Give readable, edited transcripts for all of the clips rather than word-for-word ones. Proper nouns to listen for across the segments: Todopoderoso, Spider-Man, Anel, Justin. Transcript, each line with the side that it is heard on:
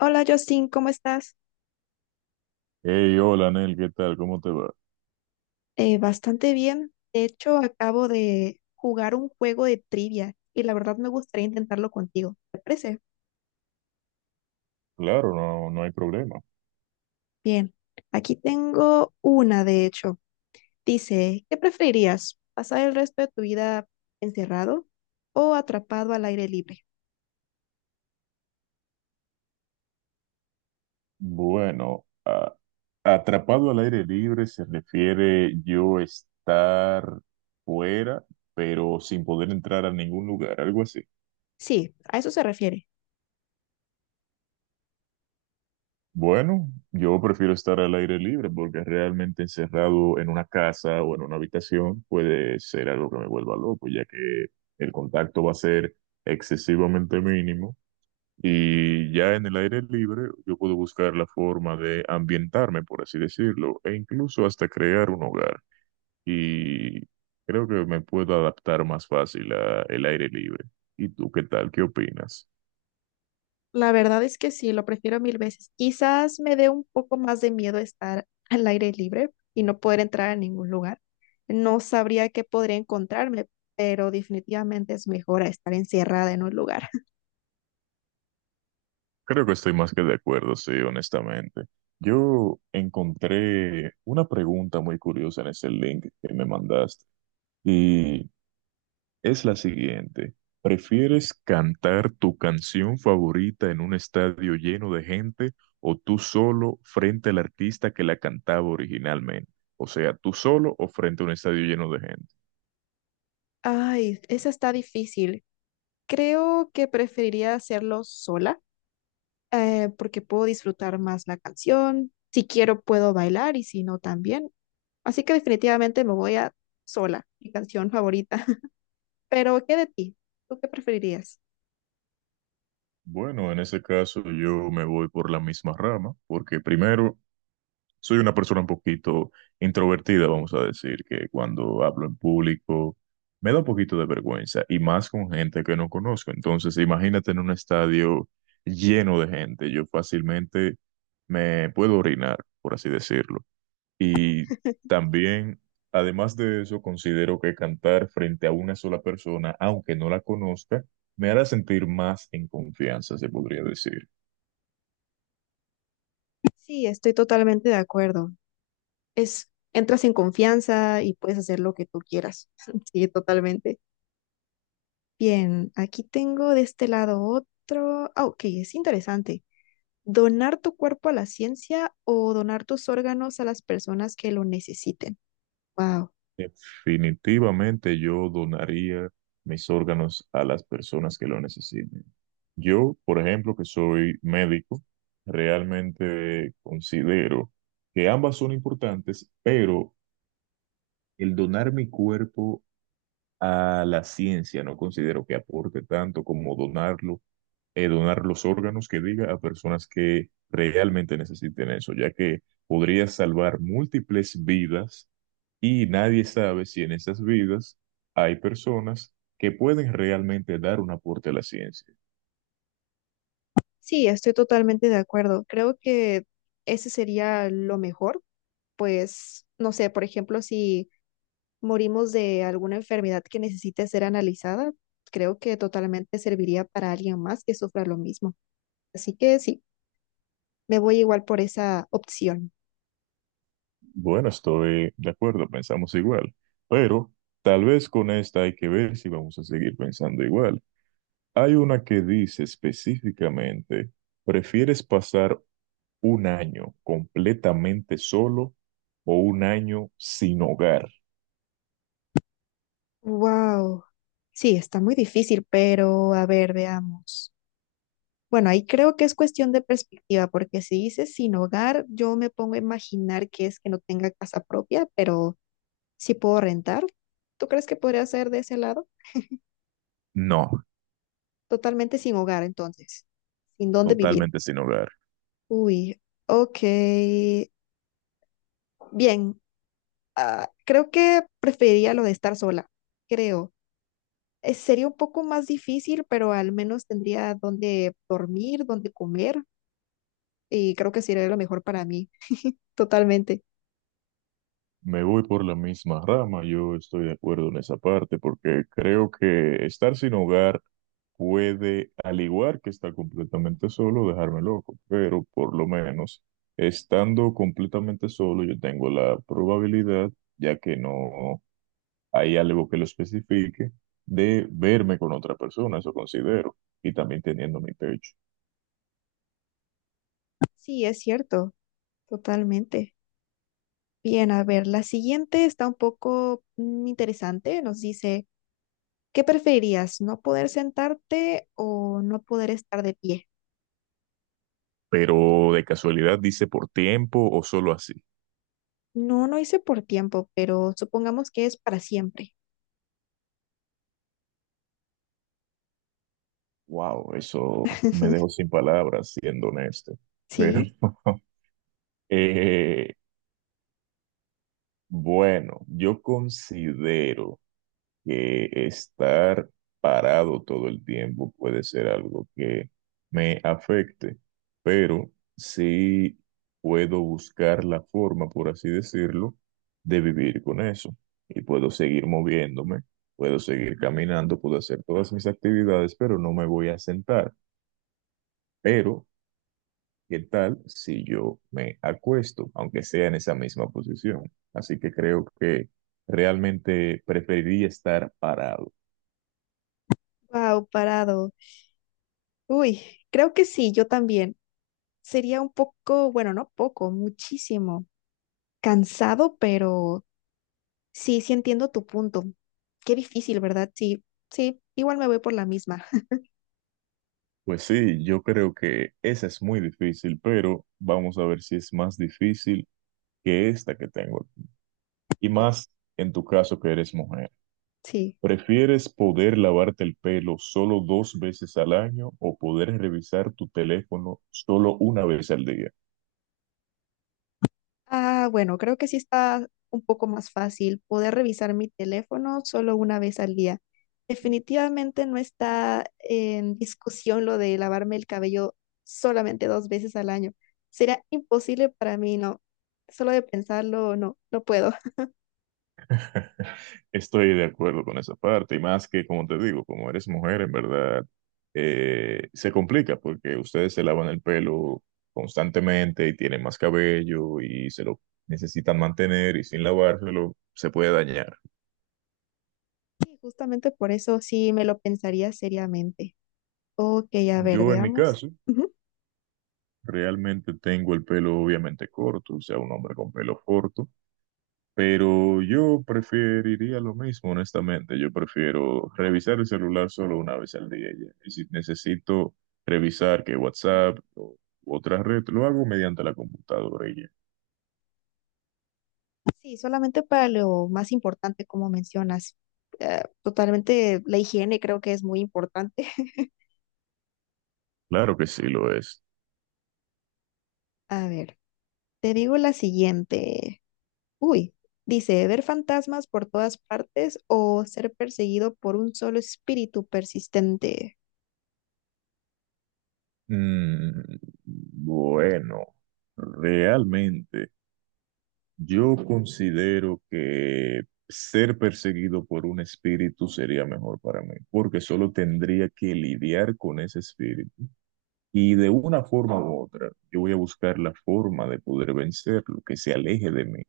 left: Hola, Justin, ¿cómo estás?
right: Hey, hola, Anel, ¿qué tal? ¿Cómo te va?
left: Bastante bien. De hecho, acabo de jugar un juego de trivia y la verdad me gustaría intentarlo contigo. ¿Te parece?
right: Claro, no, no hay problema.
left: Bien. Aquí tengo una, de hecho. Dice, ¿qué preferirías? ¿Pasar el resto de tu vida encerrado o atrapado al aire libre?
right: Bueno, atrapado al aire libre se refiere yo estar fuera, pero sin poder entrar a ningún lugar, algo así.
left: Sí, a eso se refiere.
right: Bueno, yo prefiero estar al aire libre porque realmente encerrado en una casa o en una habitación puede ser algo que me vuelva loco, ya que el contacto va a ser excesivamente mínimo. Y ya en el aire libre yo puedo buscar la forma de ambientarme, por así decirlo, e incluso hasta crear un hogar. Y creo que me puedo adaptar más fácil al aire libre. ¿Y tú qué tal? ¿Qué opinas?
left: La verdad es que sí, lo prefiero mil veces. Quizás me dé un poco más de miedo estar al aire libre y no poder entrar a ningún lugar. No sabría qué podría encontrarme, pero definitivamente es mejor a estar encerrada en un lugar.
right: Creo que estoy más que de acuerdo, sí, honestamente. Yo encontré una pregunta muy curiosa en ese link que me mandaste. Y es la siguiente. ¿Prefieres cantar tu canción favorita en un estadio lleno de gente o tú solo frente al artista que la cantaba originalmente? O sea, tú solo o frente a un estadio lleno de gente.
left: Ay, esa está difícil. Creo que preferiría hacerlo sola, porque puedo disfrutar más la canción. Si quiero, puedo bailar y si no, también. Así que definitivamente me voy a sola, mi canción favorita. Pero, ¿qué de ti? ¿Tú qué preferirías?
right: Bueno, en ese caso yo me voy por la misma rama, porque primero soy una persona un poquito introvertida, vamos a decir, que cuando hablo en público me da un poquito de vergüenza y más con gente que no conozco. Entonces, imagínate en un estadio lleno de gente, yo fácilmente me puedo orinar, por así decirlo. Y también, además de eso, considero que cantar frente a una sola persona, aunque no la conozca, me hará sentir más en confianza, se podría decir.
left: Sí, estoy totalmente de acuerdo. Es, entras en confianza y puedes hacer lo que tú quieras. Sí, totalmente. Bien, aquí tengo de este lado otro. Ah, ok, es interesante. ¿Donar tu cuerpo a la ciencia o donar tus órganos a las personas que lo necesiten? Wow.
right: Definitivamente yo donaría mis órganos a las personas que lo necesiten. Yo, por ejemplo, que soy médico, realmente considero que ambas son importantes, pero el donar mi cuerpo a la ciencia no considero que aporte tanto como donarlo, donar los órganos que diga a personas que realmente necesiten eso, ya que podría salvar múltiples vidas y nadie sabe si en esas vidas hay personas que pueden realmente dar un aporte a la ciencia.
left: Sí, estoy totalmente de acuerdo. Creo que ese sería lo mejor. Pues no sé, por ejemplo, si morimos de alguna enfermedad que necesite ser analizada, creo que totalmente serviría para alguien más que sufra lo mismo. Así que sí, me voy igual por esa opción.
right: Bueno, estoy de acuerdo, pensamos igual, pero tal vez con esta hay que ver si vamos a seguir pensando igual. Hay una que dice específicamente, ¿prefieres pasar un año completamente solo o un año sin hogar?
left: Wow. Sí, está muy difícil, pero a ver, veamos. Bueno, ahí creo que es cuestión de perspectiva, porque si dices sin hogar, yo me pongo a imaginar que es que no tenga casa propia, pero sí puedo rentar. ¿Tú crees que podría ser de ese lado?
right: No,
left: Totalmente sin hogar, entonces, sin dónde vivir.
right: totalmente sin hogar.
left: Uy, ok. Bien, ah, creo que preferiría lo de estar sola, creo. Sería un poco más difícil, pero al menos tendría donde dormir, donde comer, y creo que sería lo mejor para mí, totalmente.
right: Me voy por la misma rama, yo estoy de acuerdo en esa parte, porque creo que estar sin hogar puede, al igual que estar completamente solo, dejarme loco, pero por lo menos estando completamente solo, yo tengo la probabilidad, ya que no hay algo que lo especifique, de verme con otra persona, eso considero, y también teniendo mi pecho.
left: Sí, es cierto, totalmente. Bien, a ver, la siguiente está un poco interesante. Nos dice, ¿qué preferirías? ¿No poder sentarte o no poder estar de pie?
right: Pero de casualidad dice por tiempo o solo así.
left: No, no hice por tiempo, pero supongamos que es para siempre.
right: Wow, eso me dejó sin palabras, siendo honesto. Pero
left: Sí,
right: eh, bueno, yo considero que estar parado todo el tiempo puede ser algo que me afecte, pero sí puedo buscar la forma, por así decirlo, de vivir con eso. Y puedo seguir moviéndome, puedo seguir caminando, puedo hacer todas mis actividades, pero no me voy a sentar. Pero, ¿qué tal si yo me acuesto, aunque sea en esa misma posición? Así que creo que realmente preferiría estar parado.
left: wow, parado. Uy, creo que sí, yo también. Sería un poco, bueno, no poco, muchísimo. Cansado, pero sí, sí entiendo tu punto. Qué difícil, ¿verdad? Sí, sí, igual me voy por la misma.
right: Pues sí, yo creo que esa es muy difícil, pero vamos a ver si es más difícil que esta que tengo aquí. Y
left: Ok,
right: más en tu caso que eres mujer.
left: sí.
right: ¿Prefieres poder lavarte el pelo solo dos veces al año o poder revisar tu teléfono solo una vez al día?
left: Ah, bueno, creo que sí está un poco más fácil poder revisar mi teléfono solo una vez al día. Definitivamente no está en discusión lo de lavarme el cabello solamente dos veces al año. Será imposible para mí, no. Solo de pensarlo, no, no puedo.
right: Estoy de acuerdo con esa parte, y más que, como te digo, como eres mujer, en verdad, se complica porque ustedes se lavan el pelo constantemente y tienen más cabello y se lo necesitan mantener y sin lavárselo se puede dañar.
left: Y justamente por eso sí me lo pensaría seriamente. Ok, a ver,
right: Yo, en mi
left: veamos.
right: caso,
left: Ujú.
right: realmente tengo el pelo obviamente corto, o sea, un hombre con pelo corto. Pero yo preferiría lo mismo, honestamente. Yo prefiero revisar el celular solo una vez al día. Ya. Y si necesito revisar que WhatsApp o u otra red, lo hago mediante la computadora. Y ya.
left: Sí, solamente para lo más importante, como mencionas. Totalmente, la higiene creo que es muy importante.
right: Claro que sí lo es.
left: A ver. Te digo la siguiente. Uy, dice, ver fantasmas por todas partes o ser perseguido por un solo espíritu persistente.
right: Mm, bueno, realmente yo considero que ser perseguido por un espíritu sería mejor para mí, porque solo tendría que lidiar con ese espíritu. Y de una forma u otra, yo voy a buscar la forma de poder vencerlo, que se aleje de mí.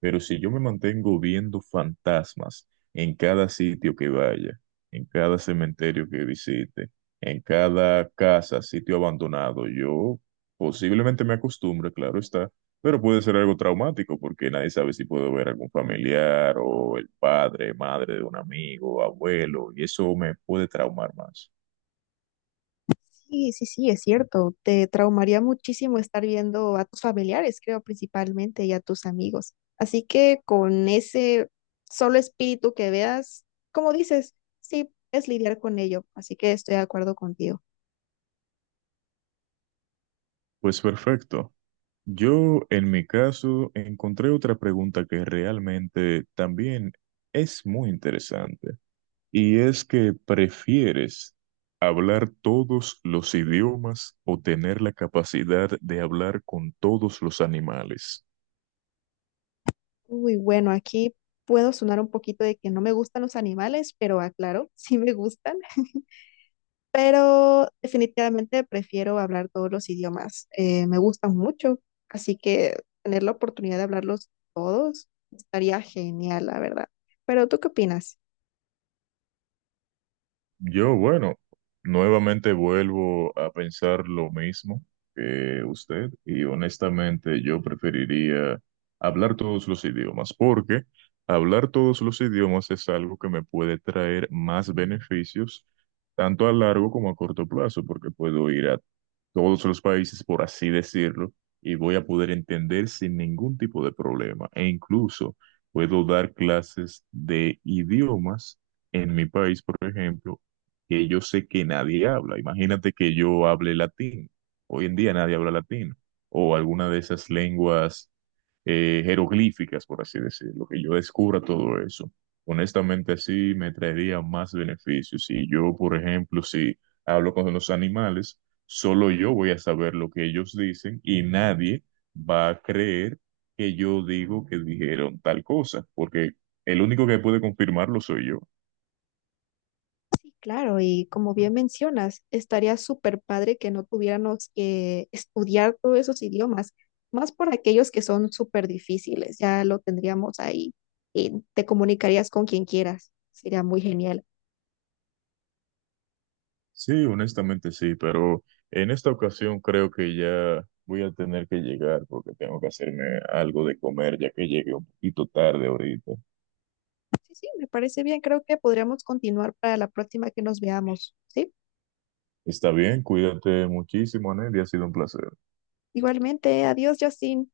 right: Pero si yo me mantengo viendo fantasmas en cada sitio que vaya, en cada cementerio que visite, en cada casa, sitio abandonado, yo posiblemente me acostumbre, claro está, pero puede ser algo traumático porque nadie sabe si puedo ver algún familiar o el padre, madre de un amigo, abuelo, y eso me puede traumar más.
left: Sí, sí, sí, es cierto. Te traumaría muchísimo estar viendo a tus familiares, creo, principalmente, y a tus amigos. Así que con ese solo espíritu que veas, como dices, sí, es lidiar con ello. Así que estoy de acuerdo contigo.
right: Pues perfecto. Yo, en mi caso, encontré otra pregunta que realmente también es muy interesante, y es que ¿prefieres hablar todos los idiomas o tener la capacidad de hablar con todos los animales?
left: Uy, bueno, aquí puedo sonar un poquito de que no me gustan los animales, pero aclaro, sí me gustan. Pero definitivamente prefiero hablar todos los idiomas. Me gustan mucho, así que tener la oportunidad de hablarlos todos estaría genial, la verdad. Pero ¿tú qué opinas?
right: Yo, bueno, nuevamente vuelvo a pensar lo mismo que usted y honestamente yo preferiría hablar todos los idiomas porque hablar todos los idiomas es algo que me puede traer más beneficios tanto a largo como a corto plazo porque puedo ir a todos los países, por así decirlo, y voy a poder entender sin ningún tipo de problema. E incluso puedo dar clases de idiomas en mi país, por ejemplo, que yo sé que nadie habla. Imagínate que yo hable latín. Hoy en día nadie habla latín. O alguna de esas lenguas jeroglíficas, por así decirlo, que yo descubra todo eso. Honestamente, sí me traería más beneficios. Si yo, por ejemplo, si hablo con los animales, solo yo voy a saber lo que ellos dicen y nadie va a creer que yo digo que dijeron tal cosa, porque el único que puede confirmarlo soy yo.
left: Claro, y como bien mencionas, estaría súper padre que no tuviéramos que estudiar todos esos idiomas, más por aquellos que son súper difíciles, ya lo tendríamos ahí y te comunicarías con quien quieras, sería muy genial.
right: Sí, honestamente sí, pero en esta ocasión creo que ya voy a tener que llegar porque tengo que hacerme algo de comer ya que llegué un poquito tarde ahorita.
left: Sí, sí, me parece bien, creo que podríamos continuar para la próxima que nos veamos, ¿sí?
right: Está bien, cuídate muchísimo, Nelly, ha sido un placer.
left: Igualmente, adiós, Justin.